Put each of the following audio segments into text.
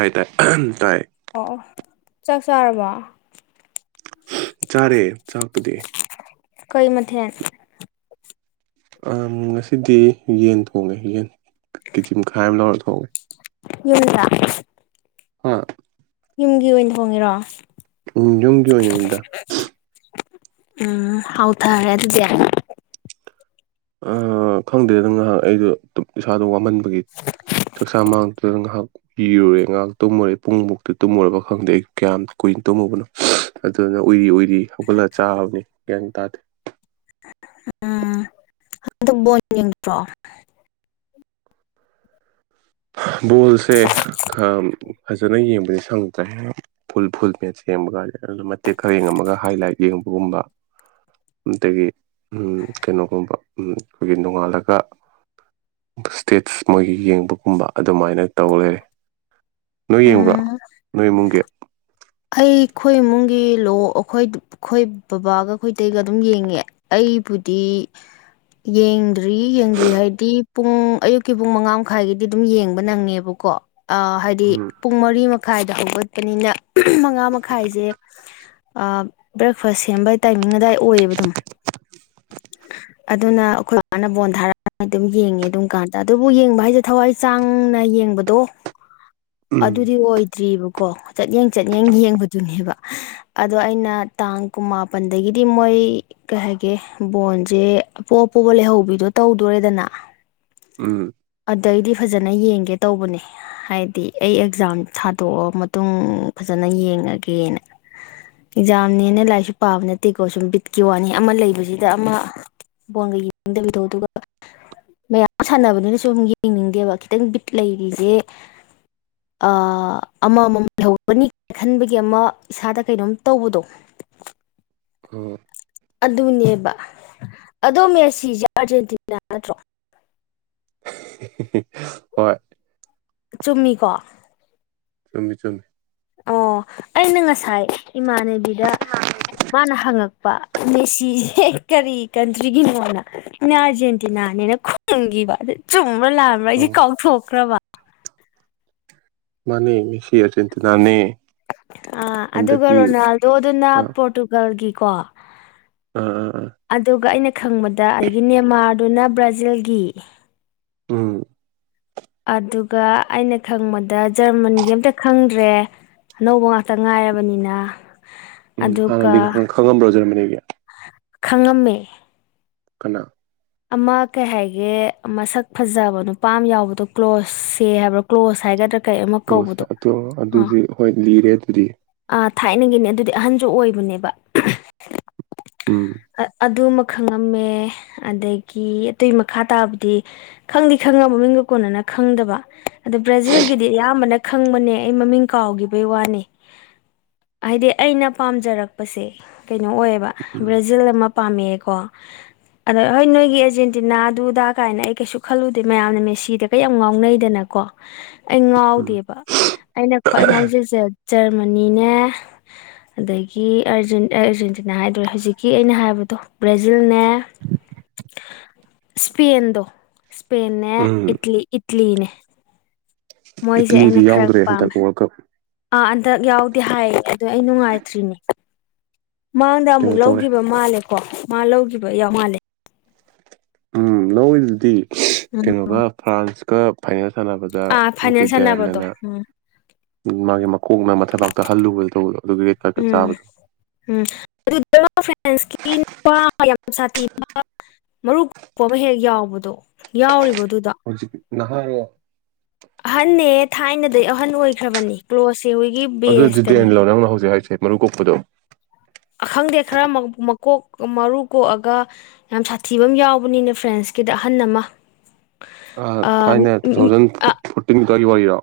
ꯇꯥꯏ ꯑꯍꯝ ꯑꯣ ꯑꯣ ꯆꯥꯛ ꯆꯥꯔꯕ ꯆꯥꯔꯦ ꯆꯥꯛꯄꯨꯗꯤ ꯀꯩ ꯃꯊꯦꯜ ꯉꯁꯤꯗꯤ ꯌꯦꯟ ꯊꯣꯡꯉꯦ ꯌꯦꯟ ꯀꯦꯖꯤ ꯃꯈꯥꯏ ꯑꯃ ꯂꯧꯔ ꯊꯣꯡꯉꯦ [unintelligible] ꯑꯥ ꯌꯨꯝꯒꯤ ꯑꯣꯏꯅ ꯊꯣꯡꯉꯤꯔꯣ ꯎꯝ ꯌꯨꯝꯒꯤ ꯑꯣꯏꯅꯅꯤꯗ ꯎꯝ ꯍꯥꯎ ꯊꯥꯔꯦ ꯑꯗꯨꯗꯤ ꯑꯥ ꯈꯪꯗꯦ ꯗꯨꯝ ꯉꯥꯏꯍꯥꯛ ꯑꯩꯗꯣ ꯏꯁꯥꯗꯣ ꯋꯥꯃꯟꯕꯩꯒꯤ ꯆꯥꯛꯆꯥ ꯃꯥꯡꯛꯇꯨꯅ ꯉꯥꯏꯍꯥꯛ ꯏꯔꯨꯔꯦ ꯉꯥꯏꯍꯥꯛ ꯇꯨꯝꯃꯨꯔꯦ ꯄꯨꯡꯃꯨꯛꯇ ꯇꯨꯝꯃꯨꯔꯕ ꯈꯪꯗꯦ ꯑꯩ ꯀꯌꯥꯝꯏ ꯀꯨꯏꯅ ꯇꯝꯃꯨꯕꯅꯣ ꯑꯗꯨꯗꯨꯅ ꯎꯏꯔꯤ ꯎꯏꯔꯤ ꯍꯧꯒꯠꯂꯒ ꯆꯥꯕꯅꯤ ꯒ꯭ꯌꯥꯟ ꯇꯥꯗꯦ [inaudible] ꯑꯗꯨ ꯕꯣꯠꯀꯤ ꯅꯠꯇ꯭ꯔꯣ ꯕꯣꯜꯁꯦ ꯈꯔ ꯐꯖꯅ ꯌꯦꯡꯕꯗꯤ ꯁꯪꯉꯗ꯭ꯔꯦ ꯍꯦ ꯐꯨꯜ ꯐꯨꯜ ꯃꯦꯠꯁ ꯌꯦꯡꯕꯒ ꯃꯇꯦꯛ ꯈꯔ ꯌꯦꯡꯉꯝꯒ ꯍꯥꯏꯂꯥꯏꯠ ꯌꯦꯡꯕ ꯒꯨꯝꯕ ꯑꯗꯒꯤ ꯑꯝ ꯀꯩꯅꯣꯒꯨꯝꯕ ꯑꯝ ꯑꯩꯈꯣꯏꯒꯤ ꯅꯣꯡꯉꯥꯜꯂꯒ ꯏꯁ꯭ꯇꯦꯠꯁ ꯃꯣꯏꯒꯤ ꯌꯦꯡꯕ ꯒꯨꯨꯝꯕ ꯑꯗꯨꯃꯥꯏꯅ ꯇꯧ ꯂꯩꯔꯦ ꯅꯣꯏ ꯌꯦꯡꯕ꯭ꯔꯥ ꯎꯝ ꯅꯣꯏ ꯏꯃꯨꯡꯒꯤ ꯑꯩꯈꯣꯏ ꯏꯃꯨꯡꯒꯤ ꯂꯣ ꯑꯩꯈꯣꯏ ꯑꯩꯈꯣꯏ ꯕꯕꯥꯒ ꯑꯩꯈꯣꯏꯇꯩꯒ ꯑꯗꯨꯝ ꯌꯦꯡꯉꯦ ꯑꯩ ꯑꯩꯕꯨꯗꯤ ꯌꯦꯡꯗ꯭ꯔꯤ ꯌꯦꯡꯗ꯭ꯔꯤ ꯍꯥꯏꯗꯤ ꯄꯨꯡ ꯑꯌꯨꯛꯀꯤ ꯄꯨꯡ ꯃꯉꯥ ꯃꯈꯥꯏꯒꯤꯗꯤ ꯑꯗꯨꯝ ꯌꯦꯡꯕ ꯅꯪꯉꯦꯕꯀꯣ ꯀꯣ ꯑ ꯍꯥꯏꯗꯤ ꯎꯝ ꯄꯨꯡ ꯃꯔꯤ ꯃꯈꯥꯏꯗ ꯍꯧꯒꯠꯄꯅꯤꯅ ꯃꯉꯥ ꯃꯈꯥꯏꯖꯦ ꯕ꯭ꯔꯦꯛꯐꯥꯁ ꯁꯦꯝꯕꯩ ꯇꯥꯏꯃꯤꯡ ꯑꯗꯥꯏ ꯑꯣꯏꯌꯦꯕ ꯑꯗꯨꯝ [inaudible] ꯑꯗꯨꯅ ꯑꯩꯈꯣꯏ ꯕꯥꯅ ꯕꯣꯟ ꯊꯥꯔꯛ ꯑꯗꯨꯝ ꯌꯦꯡꯉꯦ ꯑꯗꯨꯝ ꯀꯥꯟꯗ ꯑꯗꯨꯕꯨ ꯌꯦꯡꯕ ꯍꯥꯏꯁꯦ ꯊꯋꯥꯏ ꯆꯥꯡ ꯆꯪꯅ ꯌꯦꯡꯕꯗꯣ ꯎꯝ ꯑꯗꯨꯗꯤ ꯑꯣꯏꯗ꯭ꯔꯤꯕꯀꯣ ꯆꯠꯌꯦꯡ ꯆꯠꯌꯦꯡ ꯌꯦꯡꯕꯗꯨꯅꯦꯕ ꯑꯗꯣ ꯑꯩꯅ ꯇꯥꯡ ꯀꯨꯟꯃꯥꯄꯟꯗꯒꯤꯗꯤ ꯃꯣꯏ ꯀꯩ ꯍꯥꯏ ꯒꯦ ꯕꯣꯟꯁꯦ ꯑꯄꯣ ꯄꯣꯕ ꯂꯩꯍꯧꯕꯤꯗꯣ ꯇꯧꯗꯣꯔꯦꯗꯅ ꯎꯝ ꯑꯗꯩꯗꯤ ꯐꯖꯅ ꯌꯦꯡꯒꯦ ꯇꯧꯕꯅꯦ ꯍꯥꯏꯗꯤ ꯑꯩ ꯑꯦꯛꯖꯥꯝ ꯊꯥꯗꯣꯛꯑ ꯃꯇꯨꯡ ꯐꯖꯅ ꯌꯦꯡꯉꯒꯦꯅ ꯑꯦꯛꯖꯥꯝꯅꯦꯅ ꯂꯥꯏꯔꯤꯛꯁꯨ ꯄꯥꯕ ꯅꯠꯇꯦꯀꯣ ꯁꯨꯝ ꯕꯤꯠꯀꯤ ꯋꯥꯅꯤ ꯑꯃ ꯂꯩꯕꯁꯤꯗ ꯑꯃ ꯕꯣꯟꯒ ꯌꯦꯡꯅꯤꯡꯗꯕꯤꯗꯣ ꯑꯗꯨꯒ ꯃꯌꯥꯝ ꯁꯥꯟꯅꯕꯅꯤꯅꯁꯨ ꯌꯦꯡꯅꯤꯡꯗꯦꯕ ꯈꯤꯇꯪ ꯕꯤꯠ ꯂꯩꯔꯤꯖꯦ ꯑ ꯑꯃꯃꯝ ꯅꯤꯛ ꯈꯟꯕꯒꯤ ꯑꯃ ꯏꯁꯥꯗ ꯀꯩꯅꯣꯝ ꯇꯧꯕꯗꯣ ꯎꯝ ꯑꯗꯨꯅꯦꯕ ꯑꯗꯣ ꯃꯦꯁꯤꯁꯦ ꯑꯥꯔꯖꯦꯟꯇꯤꯅꯥ ꯅꯠꯇ꯭ꯔꯣ ꯍꯣꯏ ꯆꯨꯝꯃꯤꯀꯣ ꯆꯨꯝꯃꯤ ꯆꯨꯝꯃꯤ ꯑꯣ ꯑꯩꯅ ꯉꯁꯥꯏ ꯏꯃꯥꯟꯅꯕꯤꯗ ꯃꯥꯅ ꯍꯪꯉꯛꯄ ꯃꯦꯁꯤꯁꯦ ꯀꯔꯤ ꯀꯟꯇ꯭ꯔꯤꯒꯤꯅꯣꯅ ꯑꯩꯅ ꯑꯥꯔꯖꯦꯟꯇꯤ ꯇꯤꯅꯥꯅꯦꯅ ꯈꯨꯝꯈꯤꯕ ꯑꯗꯨ ꯆꯨꯝꯕ꯭ꯔꯥ ꯂꯥꯕ꯭ꯔꯥ ꯑꯩꯁꯦ ꯎꯝ ꯀꯥꯎꯊꯣꯛꯈ꯭ꯔꯕ [inaudible] ꯃꯥꯅꯦ ꯃꯦꯁꯤ ꯑꯥꯔꯖꯦꯟꯇꯤꯅꯥꯅꯦ ꯑ ꯑꯗꯨꯒ ꯍꯟꯗꯛꯀꯤ ꯔꯣꯅꯥꯜꯗꯣꯗꯨꯅ ꯄꯣꯔꯇꯨꯒꯜꯒꯤꯀꯣ ꯑꯥ ꯑꯥ ꯑꯥ ꯑꯗꯨꯒ ꯑꯩꯅ ꯈꯪꯕꯗ ꯑꯗꯒꯤ ꯃꯦꯟꯃꯥꯔꯗꯨꯅ ꯕ꯭ꯔꯥꯖꯤꯜꯒꯤ ꯎꯝ ꯑꯗꯨꯒ ꯑꯩꯅ ꯈꯪꯕꯗ ꯖꯔꯃꯟꯒꯤ ꯑꯝꯇ ꯈꯪꯗ꯭ꯔꯦ ꯑꯅꯧꯕ ꯉꯥꯛꯇ ꯉꯥꯏꯔꯕꯅꯤꯅ ꯎꯝ ꯑꯗꯨꯒ ꯍꯥꯟꯅꯗꯤ ꯈꯪꯉꯝꯕ꯭ꯔꯣ ꯖꯔꯃꯅꯤꯒꯤ ꯈꯪꯉꯝꯃꯦ ꯀꯅꯥ ꯑꯃ ꯀꯩ ꯍꯥꯏꯒꯦ ꯃꯁꯛ ꯐꯖꯕ ꯅꯨꯄꯥ ꯑꯃ ꯌꯥꯎꯕꯗꯣ ꯀ꯭ꯂꯣꯁꯁꯦ ꯍꯥꯏꯕ꯭ꯔꯣ ꯀ꯭ꯂꯣꯁ ꯍꯥꯏꯒꯗ꯭ꯔꯥ ꯀꯩ ꯑꯃ ꯔꯣꯁꯦ ꯀꯧꯕꯗꯣ ꯑꯗꯨ ꯑ ꯑꯗꯨꯗꯤ ꯍꯣꯏ ꯂꯤꯔꯦ ꯑꯗꯨꯗꯤ ꯑ ꯊꯥꯏꯅꯒꯤꯅꯤ ꯑꯗꯨꯗꯤ ꯑꯍꯟ ꯗꯨ ꯑꯣꯏꯕꯅꯦꯕ ꯎꯝ ꯑꯗꯨꯃꯛ ꯈꯪꯉꯝꯃꯦ ꯑꯗꯒꯤ ꯑꯗꯨꯏ ꯃꯈꯥ ꯇꯥꯕꯗꯤ ꯈꯪꯗꯤ ꯈꯪꯉ ꯃꯃꯤꯡꯒ ꯀꯣꯟꯅꯅ ꯈꯪꯗꯕ ꯑꯗꯣ ꯕ꯭ꯔꯥꯖꯤꯜꯒꯤꯗꯤ ꯑꯌꯥꯝꯕꯅ ꯈꯪꯕꯅꯦ ꯑꯩ ꯃꯃꯤꯡ ꯀꯥꯎꯈꯤꯕꯩ ꯋꯥꯅꯤ [inaudible] ꯍꯥꯏꯗꯤ ꯑꯩꯅ ꯄꯥꯝꯖꯔꯛꯄꯁꯦ ꯀꯩꯅꯣ ꯑꯣꯏꯌꯦꯕ ꯎꯝ ꯕ꯭ꯔꯥꯖꯤꯜ ꯑꯃ ꯄꯥꯝꯃꯛꯑꯦꯀꯣ ꯑꯗꯣ ꯍꯣꯏ ꯅꯣꯏꯒꯤ ꯑꯥꯔꯖꯦꯟꯇꯤꯅꯥ ꯗꯨꯗꯥ ꯀꯥꯏꯅ ꯑꯩ ꯀꯩꯁꯨ ꯈꯜꯂꯨꯗꯦ ꯃꯌꯥꯝꯅ ꯃꯦꯁꯤꯗ ꯀ ꯌꯥꯝ ꯉꯥꯎꯅꯩꯗꯅ ꯀꯣ ꯑꯩ ꯎꯝ ꯉꯥꯎꯗꯦꯕ ꯑꯩꯅ ꯈ꯭ꯋꯥꯏ ꯉꯥꯎꯖꯩꯁꯦ ꯖꯔꯃꯅꯤꯅꯦ ꯑꯗꯒꯤ ꯑꯔꯖꯨ ꯑꯔꯖꯨ ꯇꯤꯅ ꯍꯥꯏꯗ꯭ꯔꯦ ꯍꯧꯖꯤꯛ ꯀꯤ ꯑꯩꯅ ꯍꯥꯏꯕꯗꯣ ꯕ꯭ꯔꯥꯖꯤꯜꯅꯦ ꯏꯁꯄꯦꯟꯗꯣ ꯁꯄꯦꯟꯅꯦ ꯎꯝ ꯏꯠꯂꯤ ꯏꯠꯂꯤꯅꯦ ꯃꯣꯏꯁꯦ ꯏꯇꯂꯤꯗꯤ ꯑꯩꯅ ꯈꯔ ꯌꯥꯎꯗ꯭ꯔꯦ ꯍꯟꯗꯛ ꯄꯥꯝꯃꯦ ꯋꯥꯔꯜ ꯀꯞ ꯑꯥ ꯍꯟꯗꯛ ꯌꯥꯎꯗꯦ ꯍꯥꯏꯌꯦ ꯑꯗꯨꯗꯣ ꯑꯩ ꯅꯨꯡꯉꯥꯏꯇ꯭ꯔꯤꯅꯦ ꯃꯥꯡꯗ ꯀꯩꯅꯣ ꯑꯃꯨꯛ ꯇꯧꯔꯦ ꯂꯧꯈꯤꯕ ꯃꯥꯜꯂꯦꯀꯣ ꯃꯥ ꯂꯧꯈꯤꯕ ꯌꯥꯎ ꯃꯥꯜꯂꯦ ꯎꯝ ꯂꯧꯋꯤꯗꯨꯗꯤ ꯎꯝ ꯀꯩꯅꯣꯒ ꯐ꯭ꯔꯥꯟꯁꯀ ꯐꯥꯏꯅꯦꯜ ꯁꯥꯟꯅꯕꯗ ꯑꯥ ꯅꯨꯡꯇꯤ ꯐꯥꯏꯅꯦꯜ ꯁꯥꯟꯅꯕꯗꯣ ꯌꯥꯟꯗꯅ ꯎꯝ ꯃꯥꯒꯤ ꯃꯀꯣꯛꯅ ꯃꯊꯕꯥꯛꯇ ꯍꯜꯂꯨꯕꯗ ꯇꯧꯕꯗꯣ ꯑꯗꯨꯒꯤ ꯔꯦꯗꯀꯥꯠꯀ ꯎꯝ ꯆꯥꯕꯗꯣ ꯎꯝ ꯑꯗꯨꯗ ꯐ꯭ꯔꯦꯟꯁꯀꯤ ꯅꯨꯄ ꯌꯥꯝ ꯁꯥꯊꯤ ꯃꯔꯨ ꯀꯣꯛꯄ ꯑꯃ ꯍꯦꯛ ꯌꯥꯎꯕꯗꯣ ꯌꯥꯎꯔꯤꯕꯣ ꯍꯧꯏꯖꯤꯛ ꯅꯍꯥꯔꯣ ꯊꯥꯏꯅꯗꯒꯤ ꯑꯍꯟ ꯑꯣꯏꯈ꯭ꯔꯕꯅꯦ ꯀ꯭ꯂꯣꯁ ꯑꯗꯨ ꯗꯤꯇꯦꯟ ꯂꯣ ꯅꯪꯅ ꯍꯧꯖꯤꯛ ꯍꯥꯏꯁꯦ ꯃꯔꯨ ꯀꯣꯛꯄꯗꯣ ꯑꯈꯪꯗꯦ ꯈꯔ ꯃꯀꯣꯛ ꯃꯔꯨ ꯀꯣꯛꯑꯒ ꯌꯥꯝ ꯁꯥꯊꯤꯕ ꯑꯃ ꯌꯥꯎꯕꯅꯤꯅꯦ ꯐ꯭ꯔꯦꯟꯁ ꯀꯤꯗ ꯑꯍꯟ ꯑꯃ ꯊꯥꯏꯅꯦ ꯇꯨ ꯊꯥꯎꯖꯟ ꯐꯣꯔꯇꯤꯟꯗꯨꯋꯥꯏꯒꯤ ꯋꯥꯔꯤꯔꯣ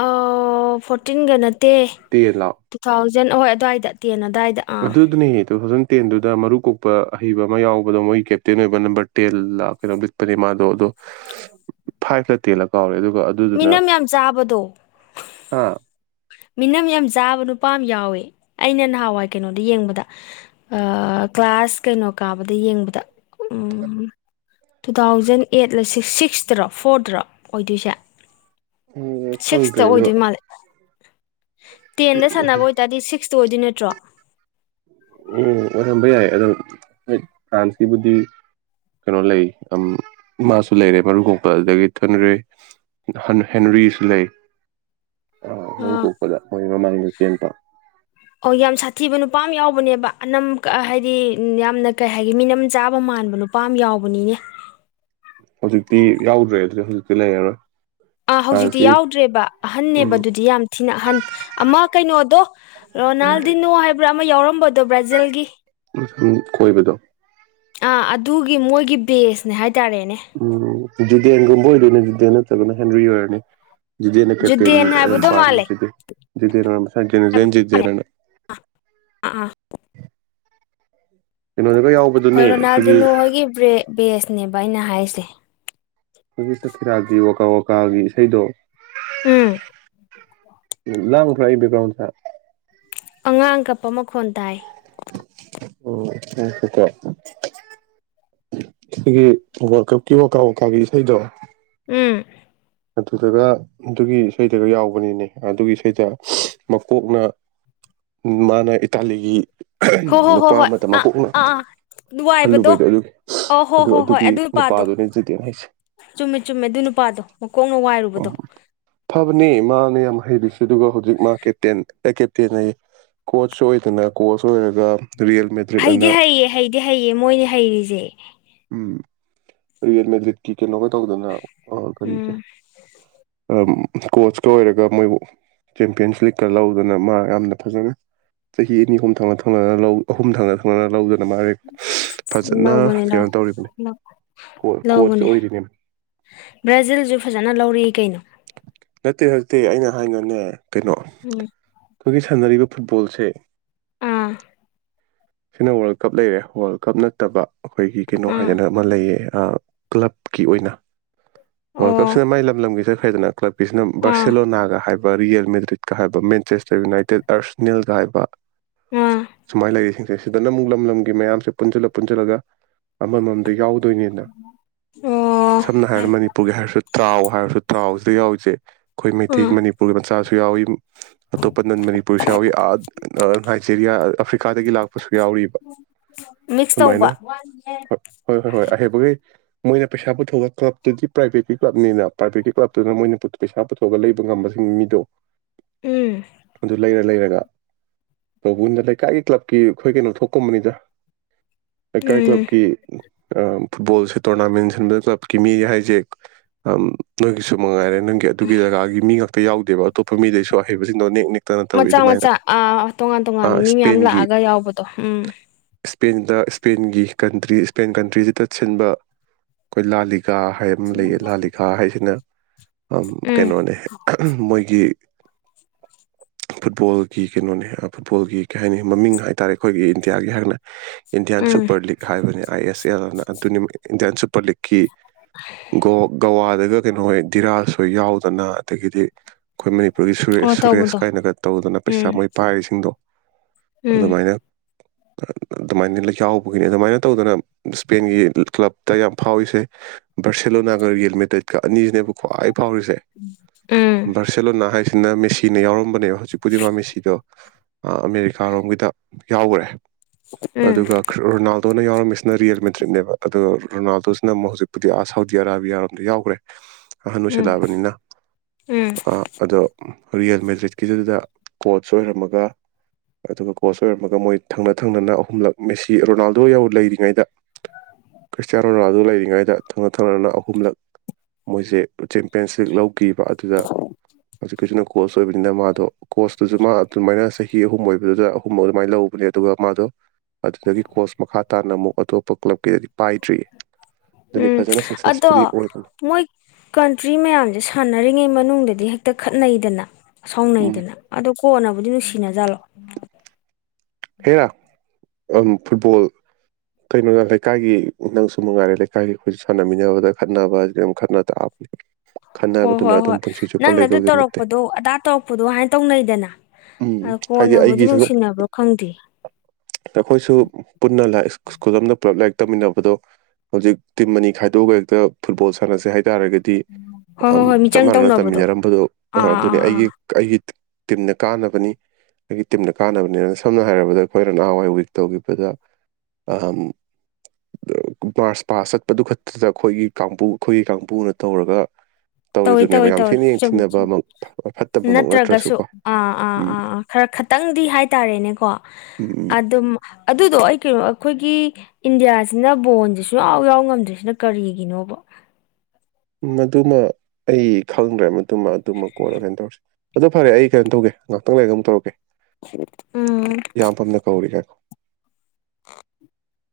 ꯑꯥ ꯐꯣꯔꯇꯤꯟꯒ ꯅꯠꯇꯦ ꯇꯦꯟ ꯂꯥꯎ ꯇꯨ ꯊꯥꯎꯖꯟ ꯑꯍꯣꯏ ꯑꯗꯨꯋꯥꯏꯗ ꯇꯦꯟ ꯑꯗꯨꯋꯥꯏꯗ ꯑꯥ ꯑꯗꯨꯗꯨꯅꯦꯌꯦ ꯑꯗꯨꯅ ꯑꯗꯨ ꯗ ꯃꯔꯨ ꯀꯣꯛꯄ ꯑꯍꯩꯕ ꯑꯃ ꯌꯥꯎꯕꯗꯣ ꯃꯣꯏꯒꯤ ꯀꯦꯞꯇꯦꯟ ꯑꯣꯏꯕ ꯅꯝꯕꯔ ꯇꯦꯟ ꯀꯩꯅꯣ ꯂꯤꯠꯄꯅꯦ ꯃꯥꯗꯣ ꯑꯗꯣ ꯐꯥꯏꯚꯇ ꯇꯦꯜꯂ ꯀꯥꯎꯔꯦ ꯑꯗꯨꯒ ꯑꯗꯨꯗꯨꯅ ꯃꯤꯅꯝ ꯌꯥꯝ ꯆꯥꯕꯗꯣ ꯍꯥ ꯃꯤꯅꯝ ꯌꯥꯝ ꯆꯥꯕ ꯅꯨꯄꯥ ꯑꯃ ꯌꯥꯎꯋꯦ ꯑꯩꯅ ꯅꯍꯥꯟꯋꯥꯏ ꯀꯩꯅꯣꯗ ꯌꯦꯡꯕꯗ ꯑꯥ ꯀ꯭ꯂꯥꯁ ꯀꯩꯅꯣ ꯀꯥꯕꯗ ꯌꯦꯡꯕꯗ ꯎꯝ ꯇꯨ ꯊꯥꯎꯖꯟ ꯑꯦꯠꯂ ꯁꯤꯛꯁꯇꯔꯣ ꯐꯣꯔꯗꯔꯣ ꯑꯣꯏꯗꯣꯏꯁꯦ ꯎꯝ ꯁꯤꯛꯁꯇ ꯈꯪꯗ꯭ꯔꯦ ꯑꯗꯣ ꯑꯣꯏꯗꯣꯏ ꯃꯥꯜꯂꯦ ꯇꯦꯟꯗ ꯁꯥꯟꯅꯕ ꯑꯣꯏꯇꯥꯔꯗꯤ ꯁꯤꯛꯁ ꯑꯗꯨ ꯑꯣꯏꯗꯩ ꯅꯠꯇ꯭ꯔꯣ ꯎꯝ ꯑꯣꯏꯔꯝꯕ ꯌꯥꯏ ꯑꯗꯣ ꯍꯣꯏ ꯐ꯭ꯔꯥꯟꯁꯀꯤꯕꯨꯗꯤ ꯀꯩꯅꯣ ꯂꯩ ꯃꯥꯁꯨ ꯂꯩꯔꯦ ꯃꯔꯨ ꯀꯣꯛꯄ ꯑꯗꯨꯗꯒꯤ ꯊꯨꯅꯔꯦ ꯍ ꯍꯦꯟꯔꯤꯁꯨ ꯂꯩ ꯃꯔꯨ ꯑꯥ ꯀꯣꯛꯄꯗ ꯃꯣꯏ ꯃꯃꯥꯡꯗ ꯆꯦꯟꯕ ꯑꯣ ꯌꯥꯝ ꯁꯥꯊꯤꯕ ꯅꯨꯄꯥ ꯑꯃ ꯌꯥꯎ ꯍꯧꯕꯅꯦꯕ ꯑꯅꯝ ꯍꯥꯏꯗꯤ ꯌꯥꯝꯅ ꯀꯩ ꯍꯥꯏꯒ ꯃꯤꯅꯝ ꯆꯥꯕ ꯃꯥꯟꯕ ꯅꯨꯄꯥ ꯑꯃ ꯌꯥꯎꯕꯅꯤꯅꯦ ꯍꯧꯖꯤꯛꯇꯤ ꯌꯥꯎꯗ꯭ꯔꯦ ꯑꯗꯨꯗꯤ ꯍꯧꯖꯤꯛꯇꯤ ꯂꯩꯔꯔꯣꯏ ꯑꯥ ꯍꯧꯖꯤꯛꯇꯤ ꯐ꯭ꯔꯥꯟꯁꯀꯤ ꯌꯥꯎꯗ꯭ꯔꯦꯕ ꯑꯍꯟꯅꯦꯕ ꯑꯗꯨꯗꯤ ꯌꯥꯝ ꯊꯤꯅ ꯑꯍꯟ ꯑꯃ ꯀꯩꯅꯣꯗꯣ ꯔꯣꯅꯥꯜꯗꯤꯅꯣ ꯍꯥꯏꯕ꯭ꯔꯥ ꯑꯃ ꯌꯥꯎꯔꯝꯕꯗꯣ ꯕ꯭ꯔꯥꯖꯤꯜꯒꯤ ꯁꯨꯝ ꯀꯣꯏꯕꯗꯣ ꯑꯥ ꯑꯗꯨꯒꯤ ꯃꯣꯏꯒꯤ ꯕꯦꯁꯅꯦ ꯍꯥꯏ ꯎꯝ ꯖꯨꯗꯦꯟꯒꯨꯝꯕ ꯑꯣꯏꯗꯣꯏꯅꯦ ꯖꯨꯗꯦꯟ ꯅꯠꯇ꯭ꯔꯒꯅ ꯍꯦꯟꯔꯤ ꯑꯣꯏꯔꯅꯤ ꯖꯨꯗꯦꯟ ꯍꯥꯏꯕꯗꯣ ꯃꯥꯜꯂꯦ ꯃꯥꯜꯂꯦ [unintelligible] [inaudible] ꯑꯥ [unintelligible] ꯍꯣꯏ ꯌꯥꯎꯕꯗꯨꯅꯦ ꯑꯩꯈꯣꯏꯒꯤ ꯔꯣꯅꯥꯜꯗꯤꯅꯣ ꯍꯣꯏꯒꯤ ꯕꯦꯁꯅꯦꯕ ꯑꯩꯅ ꯍꯥꯏꯁꯦ ꯍꯧꯒꯤ ꯁꯀꯤꯔꯥꯒꯤ ꯋꯥꯀꯥ ꯋꯥꯀꯥꯒꯤ ꯏꯁꯩꯗꯣ ꯎꯝ [unintelligible] ꯑꯉꯥꯡ ꯀꯞꯄ ꯃꯈꯣꯟ ꯇꯥꯏ ꯑꯣ [unintelligible] ꯑꯈꯣꯏꯒꯤ ꯋꯥꯔꯜꯀꯞꯀꯤ ꯃꯀꯥ ꯋꯥꯀꯥꯒꯤ ꯏꯁꯩꯗꯣ ꯎꯝ ꯑꯗꯨꯗꯒ ꯑꯗꯨꯒꯤ ꯏꯁꯩꯗꯒ ꯌꯥꯎꯕꯅꯤꯅꯦ ꯑꯗꯨꯒꯤ ꯏꯁꯩꯗ ꯃꯀꯣꯛꯅ ꯃꯥꯅ ꯏꯇꯥꯂꯤꯒꯤ ꯍꯣ ꯍꯣ ꯍꯣ ꯅꯨꯄꯥ ꯍꯣꯏ ꯑꯃꯗ ꯑꯥ ꯃꯀꯣꯛꯅ ꯑꯥ ꯑꯥ ꯋꯥꯏꯕꯗꯣ ꯍꯜꯂꯨꯕꯩꯗꯣ ꯑꯗꯨꯒꯤ ꯑꯣ ꯍꯣ ꯑꯗꯨ ꯍꯣ ꯍꯣꯏ ꯑꯗꯨꯒꯤ ꯑꯗꯨ ꯅꯨꯄꯥꯗꯣ ꯅꯨꯄꯥꯗꯨꯅꯦ ꯖꯤꯇꯦꯟ ꯍꯥꯏꯁꯦ ꯆꯨꯝꯃꯦ ꯆꯨꯝꯃꯦ ꯑꯗꯨ ꯅꯨꯄꯥꯗꯣ ꯃꯀꯣꯛꯅ ꯋꯥꯏꯔꯨ ꯎꯝ ꯐꯕꯅꯦ ꯃꯥꯅꯦ ꯌꯥꯝ ꯍꯩꯔꯤꯁꯦ ꯑꯗꯨꯒ ꯍꯧꯖꯤꯛ ꯃꯥ ꯀꯦꯇꯦꯟ ꯑꯦ ꯀꯦꯞꯇꯦꯟ ꯑꯌꯦ ꯀꯣꯆ ꯑꯣꯏꯗꯅ ꯀꯣꯆ ꯑꯣꯏꯔꯒ ꯔꯤꯌꯦꯜ ꯃꯦꯗ꯭ꯔꯤꯠ ꯍꯩꯗꯤ ꯑꯅ ꯍꯩꯌꯦ ꯍꯩꯗꯤ ꯍꯩꯌꯦ ꯃꯣꯏꯅꯦ ꯍꯩꯔꯤꯖꯦ ꯎꯝ ꯔꯤꯌꯦꯜ ꯃꯦꯗ꯭ꯔꯤꯛꯀꯤ ꯀꯩꯅꯣ ꯀ ꯇꯧꯗꯅ ꯑ ꯀꯔꯤꯒꯦ ꯎꯝ ꯗꯨꯝ ꯀꯣꯆꯀ ꯑꯣꯏꯔꯒ ꯃꯣꯏ ꯆꯦꯝꯄꯤꯌꯟꯁ ꯂꯤꯛꯀ ꯂꯧꯗꯅ ꯃꯥꯔꯛ ꯌꯥꯝꯅ ꯐꯖꯅ ꯆꯍꯤ ꯑꯅꯤ ꯑꯍꯨꯝ ꯊꯪꯅ ꯊꯪꯅꯅ ꯂꯧ ꯑꯍꯨꯝ ꯊꯪꯅ ꯊꯪꯅꯅ ꯂꯧꯖ ꯑꯗꯨ ꯃꯥꯗꯤ ꯐꯖꯅ ꯂꯧꯕꯅꯦ ꯀꯩꯅꯣ ꯂꯧ ꯇꯧꯔꯤꯕꯅꯤ ꯀꯣ ꯀꯣꯠꯆ ꯂꯧꯕꯅꯦ ꯑꯣꯏꯔꯤꯅꯦ ꯕ꯭ꯔꯥꯖꯤꯜꯁꯨ ꯐꯖꯅ ꯂꯧꯔꯛꯏ ꯀꯩꯅꯣ ꯅꯠꯇꯦ ꯍꯧꯠꯇꯦ ꯑꯩꯅ ꯍꯥꯏꯅꯅꯦ ꯀꯩꯅꯣ ꯎꯝ ꯑꯩꯈꯣꯏꯒꯤ ꯁꯥꯟꯅꯔꯤꯕ ꯐꯨꯠꯕꯣꯜꯁꯦ ꯑꯥ ꯁꯤꯅ ꯋꯥꯔꯜ ꯀꯞ ꯂꯩꯔꯦ ꯋꯥꯔꯜ ꯀꯞ ꯅꯠꯇꯕ ꯑꯩꯈꯣꯏꯒꯤ ꯀꯩꯅꯣ ꯑꯥ ꯍꯥꯏꯗꯅ ꯑꯃ ꯂꯩꯌꯦ ꯀ꯭ꯂꯕꯀꯤ ꯑꯣꯏꯅ ꯋꯥꯔꯜ ꯑꯣ ꯀꯞꯁꯤꯅ ꯃꯥꯏ ꯂꯝ ꯂꯝꯒꯤ ꯆꯠꯈ꯭ꯔꯦꯗꯅ ꯀ꯭ꯂꯕ ꯁꯤꯅ ꯑꯥ ꯕꯥꯔꯁꯦꯂꯣꯅꯥꯒ ꯍꯥꯏꯕ ꯔꯤꯌꯦꯜ ꯃꯦꯗ꯭ꯔꯤꯠꯀ ꯍꯥꯏꯕ ꯃꯦꯟꯆꯦꯁꯇꯔ ꯌꯨꯅꯥꯏꯇꯦꯠ ꯑꯥꯔꯁꯅꯤꯜ ꯀ ꯍꯥꯏꯕ ꯑꯥ ꯁꯨꯃꯥꯏꯅ ꯂꯩꯔꯤꯁꯤꯡꯁꯦ ꯁꯤꯗꯅ ꯑꯃꯨꯛ ꯂꯝ ꯂꯝꯒꯤ ꯃꯌꯥꯝꯁꯦ ꯄꯨꯟꯁꯤꯜꯂ ꯄꯨꯟꯁꯤꯜꯂꯒ ꯑꯃꯃꯝ ꯑꯗꯨ ꯌꯥꯎꯗꯣꯏꯅꯤꯅ ꯑꯣ ꯁꯝꯅ ꯍꯥꯏꯔ ꯃꯅꯤꯄꯨꯔꯒꯤ ꯍꯥꯏꯔꯁꯨ ꯇ꯭ꯔꯥꯎ ꯍꯥꯏꯔꯁꯨ ꯇ꯭ꯔꯥꯎꯁꯤꯗ ꯌꯥꯎꯔꯤꯁꯦ ꯑꯩꯈꯣꯏ ꯃꯩꯇꯩꯒꯤ ꯑꯥ ꯃꯅꯤꯄꯨꯔꯒꯤ ꯃꯆꯥꯁꯨ ꯌꯥꯎꯏ ꯑꯇꯣꯞꯄ ꯅꯟ ꯃꯅꯤ ꯄꯨꯁꯨ ꯌꯥꯎꯏ ꯑꯥ ꯑ ꯅꯥꯏꯖꯦꯔꯤꯌꯥ ꯑꯐ꯭ꯔꯤꯀꯥꯗꯒꯤ ꯂꯥꯛꯄꯁꯨ ꯌꯥꯎꯔꯤꯕ ꯃꯤꯛꯁ ꯁꯨꯃꯥꯏꯅ ꯇꯧꯕ ꯍ ꯍꯣꯏ ꯍꯣꯏ ꯍꯣꯏ ꯑꯍꯩꯕꯒꯩ ꯃꯣꯏꯅ ꯄꯩꯁꯥ ꯄꯨꯊꯑꯒ ꯀ꯭ꯂꯕꯇꯗꯤ ꯄ꯭ꯔꯥꯏꯚꯦꯠꯀꯤ ꯀ꯭ꯂꯕꯅꯤꯅ ꯄ꯭ꯔꯥꯏꯚꯦꯠꯀꯤ ꯀ꯭ꯂꯕꯇꯨꯅ ꯃꯣꯏꯅ ꯄꯩꯁꯥ ꯄꯨꯊꯣꯛꯑꯒ ꯂꯩꯕ ꯉꯝꯕꯁꯤꯡ ꯃꯤꯗꯣ ꯎꯝ ꯑꯗꯨ ꯂꯩꯔ ꯂꯩꯔꯒ ꯇꯧꯕꯨꯅ ꯂꯩꯀꯥꯏꯒꯤ ꯀ꯭ꯂꯕꯀꯤ ꯑꯩꯈꯣꯏ ꯀꯩꯅꯣ ꯊꯣꯛꯀꯨꯝꯕꯅꯤꯗꯥ ꯂꯩꯀꯥꯏ ꯎꯝ ꯀ꯭ꯂꯕꯀꯤ ꯑ ꯐꯨꯠꯕꯣꯜꯁꯦ ꯇꯣꯔꯅꯥꯃꯦꯟ ꯁꯤꯟꯕꯗ ꯀ꯭ꯂꯕꯀꯤ ꯃꯤ ꯍꯥꯏꯖꯦ ꯅꯣꯏꯒꯤꯁꯨ ꯃꯉꯥꯏꯔꯦ ꯅꯪꯒꯤ ꯑꯗꯨꯒꯤ ꯖꯒꯥꯒꯤ ꯃꯤ ꯉꯥꯛꯛꯇ ꯌꯥꯎꯗꯦꯕ ꯑꯇꯣꯞꯄ ꯃꯤꯗꯩꯁꯨ ꯑꯍꯩꯕꯁꯤꯡꯗꯣ ꯅꯦꯛ ꯅꯦꯛ ꯃꯆꯥ ꯃꯆꯥ ꯑ ꯇꯣꯉꯥꯟ ꯑ ꯇꯣꯉꯥꯟꯕ ꯃꯤ ꯃꯌꯥꯝ ꯂꯥꯛꯑꯒ ꯌꯥꯎꯕꯗꯣ ꯎꯝ ꯁ꯭ꯄꯦꯟꯗ ꯁ꯭ꯄꯦꯟꯒꯤ ꯀꯟꯇ꯭ꯔꯤ ꯁꯄꯦꯟ ꯀꯟꯇ꯭ꯔꯤꯁꯤꯗ ꯁꯤꯟꯕ ꯑꯩꯈꯣꯏ ꯂꯥꯜꯂꯤꯛ ꯍꯥꯏ ꯑꯃ ꯂꯩ ꯂꯥꯂꯤꯀꯥ ꯍꯥꯏꯁꯤꯅ ꯎꯝ ꯀꯩꯅꯣꯅꯦ ꯃꯣꯏꯒꯤ ꯒꯤ ꯐꯨꯠꯕꯣꯜꯒꯤ ꯀꯩꯅꯣꯅꯦ ꯐꯨꯠꯕꯣꯜꯒꯤ ꯀꯩ ꯍꯥꯏꯅꯤ ꯃꯃꯤꯡ ꯍꯥꯏꯇꯥꯔꯦ ꯑꯩꯈꯣꯏꯒꯤ ꯏꯟꯗꯤꯌꯥꯒꯤ ꯍꯥꯏꯔꯒꯅ ꯏꯟꯗꯤꯌꯥꯟ ꯎꯝ ꯁꯨꯄꯔ ꯂꯤꯛ ꯍꯥꯏꯕꯅꯤ ꯑꯥꯏ ꯑꯦꯁ ꯑꯦꯜ ꯑꯅ ꯑꯗꯨꯅꯤ ꯏꯟꯗꯤꯌꯥꯟ ꯁꯨꯄꯔ ꯂꯤꯛꯀꯤ ꯒꯣ ꯒꯋꯥꯗꯒ ꯀꯩꯅꯣ ꯍꯣꯏ ꯗꯤꯔꯥꯥꯍꯣꯏ ꯌꯥꯎꯗꯅ ꯑꯗꯒꯤꯗꯤ ꯑꯩꯈꯣꯏ ꯃꯅꯤ ꯑꯗꯒꯤ ꯑꯣ ꯁꯨꯔꯦꯁ ꯁꯨꯔꯦꯁ ꯇꯧꯕꯗꯣ ꯀꯥꯏꯅꯒ ꯇꯧꯗꯅ ꯄꯩꯁꯥ ꯎꯝ ꯃꯣꯏ ꯄꯥꯏꯔꯤꯁꯤꯡꯗꯣ ꯎꯝ ꯑꯗꯨꯃꯥꯏꯅ ꯑꯗꯨꯃꯥꯏꯅ ꯂꯩ ꯌꯥꯎꯕꯒꯤꯅꯤ ꯑꯗꯨꯃꯥꯏꯅ ꯇꯧꯗꯅ ꯁ꯭ꯄꯦꯟꯒꯤ ꯀ꯭ꯂꯞꯇ ꯌꯥꯝ ꯐꯥꯎꯔꯤꯁꯦ ꯕꯥꯔꯁꯦꯂꯣ ꯅꯥꯒꯔ ꯔꯤꯌꯦꯜꯃꯦꯗ꯭ꯔꯤꯠꯀ ꯑꯅꯤꯁꯤꯅꯦꯕ ꯈ꯭ꯋꯥꯏ ꯐꯥꯎꯔꯤꯁꯦ ꯎꯝ ꯕꯥꯔꯁꯦꯂꯣꯅꯥ ꯍꯥꯏꯁꯦ ꯑꯗꯨꯅ ꯃꯦꯁꯤꯅ ꯌꯥꯎꯔꯝꯕꯅꯦꯕ ꯍꯧꯖꯤꯛꯄꯨꯗꯤ ꯃꯥ ꯃꯦꯁꯤꯗꯣ ꯑꯃꯦꯔꯤꯀꯥꯔꯣꯝꯒꯤꯗ ꯌꯥꯎꯈ꯭ꯔꯦ ꯎꯝ ꯑꯗꯨꯒ ꯀ꯭ꯔꯣ ꯔꯣꯅꯥꯜꯗꯣꯅ ꯌꯥꯎꯔꯝꯃꯤꯁ ꯁꯤꯅ ꯔꯤꯌꯦꯜ ꯃꯦꯗ꯭ꯔꯤꯠꯅꯦꯕ ꯑꯗꯣ ꯔꯣꯅꯥꯜꯗꯣꯁꯤꯅ ꯑꯃꯨꯛ ꯍꯧꯖꯤꯛꯄꯨꯗꯤ ꯑꯥ ꯁꯥꯎꯗꯤ ꯑꯔꯥꯕꯤꯌꯥꯔꯣꯝꯗ ꯌꯥꯎꯒ꯭ꯔꯦ ꯑꯍꯟ ꯎꯝ ꯑꯣꯏꯁꯤꯜꯂꯛꯑꯕꯅꯤꯅ ꯎꯝ ꯑ ꯑꯗꯣ ꯔꯤꯌꯦꯜ ꯃꯦꯗ꯭ꯔꯤꯠꯀꯤꯗꯨꯗ ꯀꯣꯠꯁ ꯑꯣꯏꯔꯝꯃꯒ ꯑꯗꯨꯒ ꯀꯣꯆ ꯑꯣꯏꯔꯝꯃꯒ ꯃꯣꯏ ꯊꯪꯅ ꯊꯪꯅꯅ ꯑꯍꯨꯝꯂꯛ ꯃꯦꯁꯤ ꯔꯣꯅꯥꯜꯗꯣ ꯌꯥꯎ ꯂꯩꯔꯤꯉꯩꯗ ꯈ꯭ꯔꯤꯁꯇꯤꯌꯥꯅꯣ ꯔꯣꯅꯥꯜꯗꯨ ꯂꯩꯔꯤꯉꯩꯗ ꯊꯪꯅ ꯊꯪꯅꯅ ꯑꯍꯨꯝꯂꯛ ꯃꯣꯏꯁꯦ ꯆꯦꯝꯄꯤꯌꯟꯁꯤꯛ ꯂꯧꯈꯤꯕ ꯑꯗꯨꯗ ꯍꯧꯖꯤꯛꯀꯤꯁꯤꯅ ꯀꯣꯆ ꯑꯣꯏꯕꯅꯤꯅ ꯃꯥꯗꯣ ꯀꯣꯁꯇꯨꯁꯨ ꯃꯥ ꯑꯗꯨꯃꯥꯏꯅ ꯆꯍꯤ ꯑꯍꯨꯝ ꯑꯣꯏꯕꯗꯨꯗ ꯑꯍꯨꯝꯃꯛ ꯑꯗꯨꯃꯥꯏꯅ ꯂꯧ ꯕꯅꯦ ꯑꯗꯨꯒ ꯃꯥꯗꯣ ꯑꯗꯨꯗꯒꯤ ꯀꯣꯁ ꯃꯈꯥ ꯇꯥꯅ ꯑꯃꯨꯛ ꯑꯇꯣꯞꯄ ꯀ꯭ꯂꯕꯀꯤꯗꯒꯤ ꯄꯥꯏꯗ꯭ꯔꯤꯌꯦ ꯑꯗꯨꯅꯤ ꯎꯝ ꯐꯖꯅ ꯁꯛꯁꯦꯁꯐꯨꯜꯂꯤ ꯑꯗꯣ ꯑꯣꯏꯕꯅꯤ ꯃꯣꯏ ꯀꯟꯇ꯭ꯔꯤ ꯃꯌꯥꯝꯖꯦ ꯁꯥꯟꯅꯔꯤꯉꯩ ꯃꯅꯨꯡꯗꯗꯤ ꯍꯦꯛꯇ ꯈꯠꯅꯩꯗꯅ ꯎꯝ ꯁꯥꯎꯅꯩꯗꯅ ꯑꯗꯨ ꯀꯣꯟꯅꯕꯨꯗꯤ ꯅꯨꯡꯁꯤꯅꯖꯥꯠꯂꯣ ꯍꯦꯔ ꯑꯝ ꯐꯨꯠꯕꯣꯜ ꯀꯩꯅꯣꯗ ꯂꯩꯀꯥꯏꯒꯤ ꯅꯪꯁꯨ ꯃꯉꯥꯏꯔꯦ ꯂꯩꯀꯥꯏꯒꯤ ꯑꯩꯈꯣꯏꯁꯨ ꯁꯥꯟꯅꯃꯤꯟꯅꯕꯗ ꯈꯠꯅꯕꯖꯤꯗꯤ ꯑꯗꯨꯝ ꯈꯠꯅ ꯇꯥꯕꯅꯤ ꯍꯣꯏ ꯈꯠꯅꯕꯗꯨꯅ ꯍꯣꯏ ꯑꯗꯨꯝ ꯍꯣꯏ ꯄꯨꯟꯁꯤ ꯆꯨꯞꯄ ꯅꯪꯅ ꯑꯗꯨ ꯂꯩꯗꯧꯗꯤ ꯅꯠꯇꯦ ꯇꯧꯔꯛꯄꯗꯣ ꯑꯗꯥ ꯇꯧꯔꯛꯄꯗꯣ ꯍꯥꯏꯅ ꯇꯧꯅꯩꯗꯅ ꯑ ꯀꯣꯟꯅꯕꯨꯗꯤ ꯅꯨꯡꯁꯤꯅꯕ꯭ꯔꯣ ꯈꯪ ꯅꯈꯣꯏꯁꯨ ꯄꯨꯟꯅ ꯂꯥꯢꯛ ꯁ꯭ꯀꯨꯜ ꯑꯝꯗ ꯄꯨꯂꯞ ꯂꯥꯏꯛ ꯇꯝꯃꯤꯟꯅꯕꯗꯣ ꯍꯧꯖꯤꯛ ꯇꯤꯝ ꯑꯅꯤ ꯈꯥꯏꯗꯣꯛꯑꯒ ꯍꯦꯛꯇ ꯐꯨꯠꯕꯣꯜ ꯁꯥꯟꯅꯁꯦ ꯍꯥꯏ ꯇꯥꯔꯒꯗꯤ ꯍꯣꯏ ꯑꯝ ꯍꯣꯏ ꯍꯣꯏ ꯆꯞ ꯃꯤꯆꯪ ꯃꯥꯟꯅꯅ ꯇꯧꯅꯕꯗꯣ ꯇꯝꯃꯤꯟꯅꯔꯝꯕꯗꯣ ꯑ ꯑꯥ ꯑꯗꯨꯅꯤ ꯑꯥ ꯑꯩꯒꯤ ꯑꯥ ꯑꯩꯒꯤ ꯇꯤꯝꯅ ꯀꯥꯟꯅꯕꯅꯤ ꯑꯩꯒꯤ ꯇꯤꯝꯅ ꯀꯥꯟꯅꯕꯅꯦꯅ ꯁꯥ ꯁꯝꯅ ꯍꯥꯏꯔꯕꯗ ꯑꯩꯈꯣꯏꯅ ꯅꯍꯥꯟꯋꯥꯏ ꯋꯤꯛ ꯇꯧꯈꯤꯕꯗ ꯃꯥꯔꯁ ꯄꯥꯁ ꯆꯠꯄꯗꯨ ꯈꯛꯇꯗ ꯑꯩꯈꯣꯏꯒꯤ ꯀꯥꯡꯕꯨ ꯑꯩꯈꯣꯏꯒꯤ ꯀꯥꯡꯕꯨꯅ ꯇꯧꯔꯒ ꯇꯧꯋꯦ ꯇꯧꯋꯦ ꯇꯧꯔꯤꯗꯨꯅꯦꯕ ꯌꯥꯝ ꯇꯧꯋꯤ ꯊꯤꯅ ꯆꯨꯝ ꯆꯨꯝ ꯌꯦꯡꯊꯤꯅꯕꯃꯛ ꯐꯠꯇꯕꯃꯛ ꯅꯠꯇ꯭ꯔꯒꯁꯨ ꯅꯠꯇ꯭ꯔꯁꯨꯀꯣ ꯑꯥ ꯑꯥ ꯎꯝ ꯑꯥ ꯑꯥ ꯈꯔ ꯈꯇꯪꯗꯤ ꯍꯥꯏꯇꯥꯔꯦꯅꯦꯀꯣ ꯎꯝ ꯑꯗꯨꯝ ꯑꯗꯨꯗꯣ ꯑꯩ ꯀꯩꯅꯣ ꯑꯩꯈꯣꯏꯒꯤ ꯏꯟꯗꯤꯌꯥꯁꯤꯅ ꯕꯣꯟꯖꯦ ꯁꯨꯨꯡ ꯌꯥꯎ ꯌꯥꯎ ꯉꯝꯗ꯭ꯔꯤꯁꯤꯅ ꯀꯔꯤꯒꯤꯅꯣꯕ [inaudible] ꯃꯗꯨꯃ ꯑꯩ ꯈꯪꯗ꯭ꯔꯦ ꯃꯗꯨꯃ ꯑꯗꯨꯃ ꯀꯣꯟꯅ ꯀꯩꯅꯣ ꯇꯧꯔꯁꯦ ꯑꯗꯣ ꯐꯔꯦ ꯑꯩ ꯀꯩꯅꯣ ꯇꯧꯒꯦ ꯉꯥꯛꯇꯪ ꯂꯩꯔꯒ ꯑꯃꯨꯛ ꯇꯧꯔꯛꯀꯦ ꯎꯝ ꯏꯌꯥꯝꯕꯝꯅ ꯀꯧꯔꯤ ꯉꯥꯢꯈꯣ [inaudible]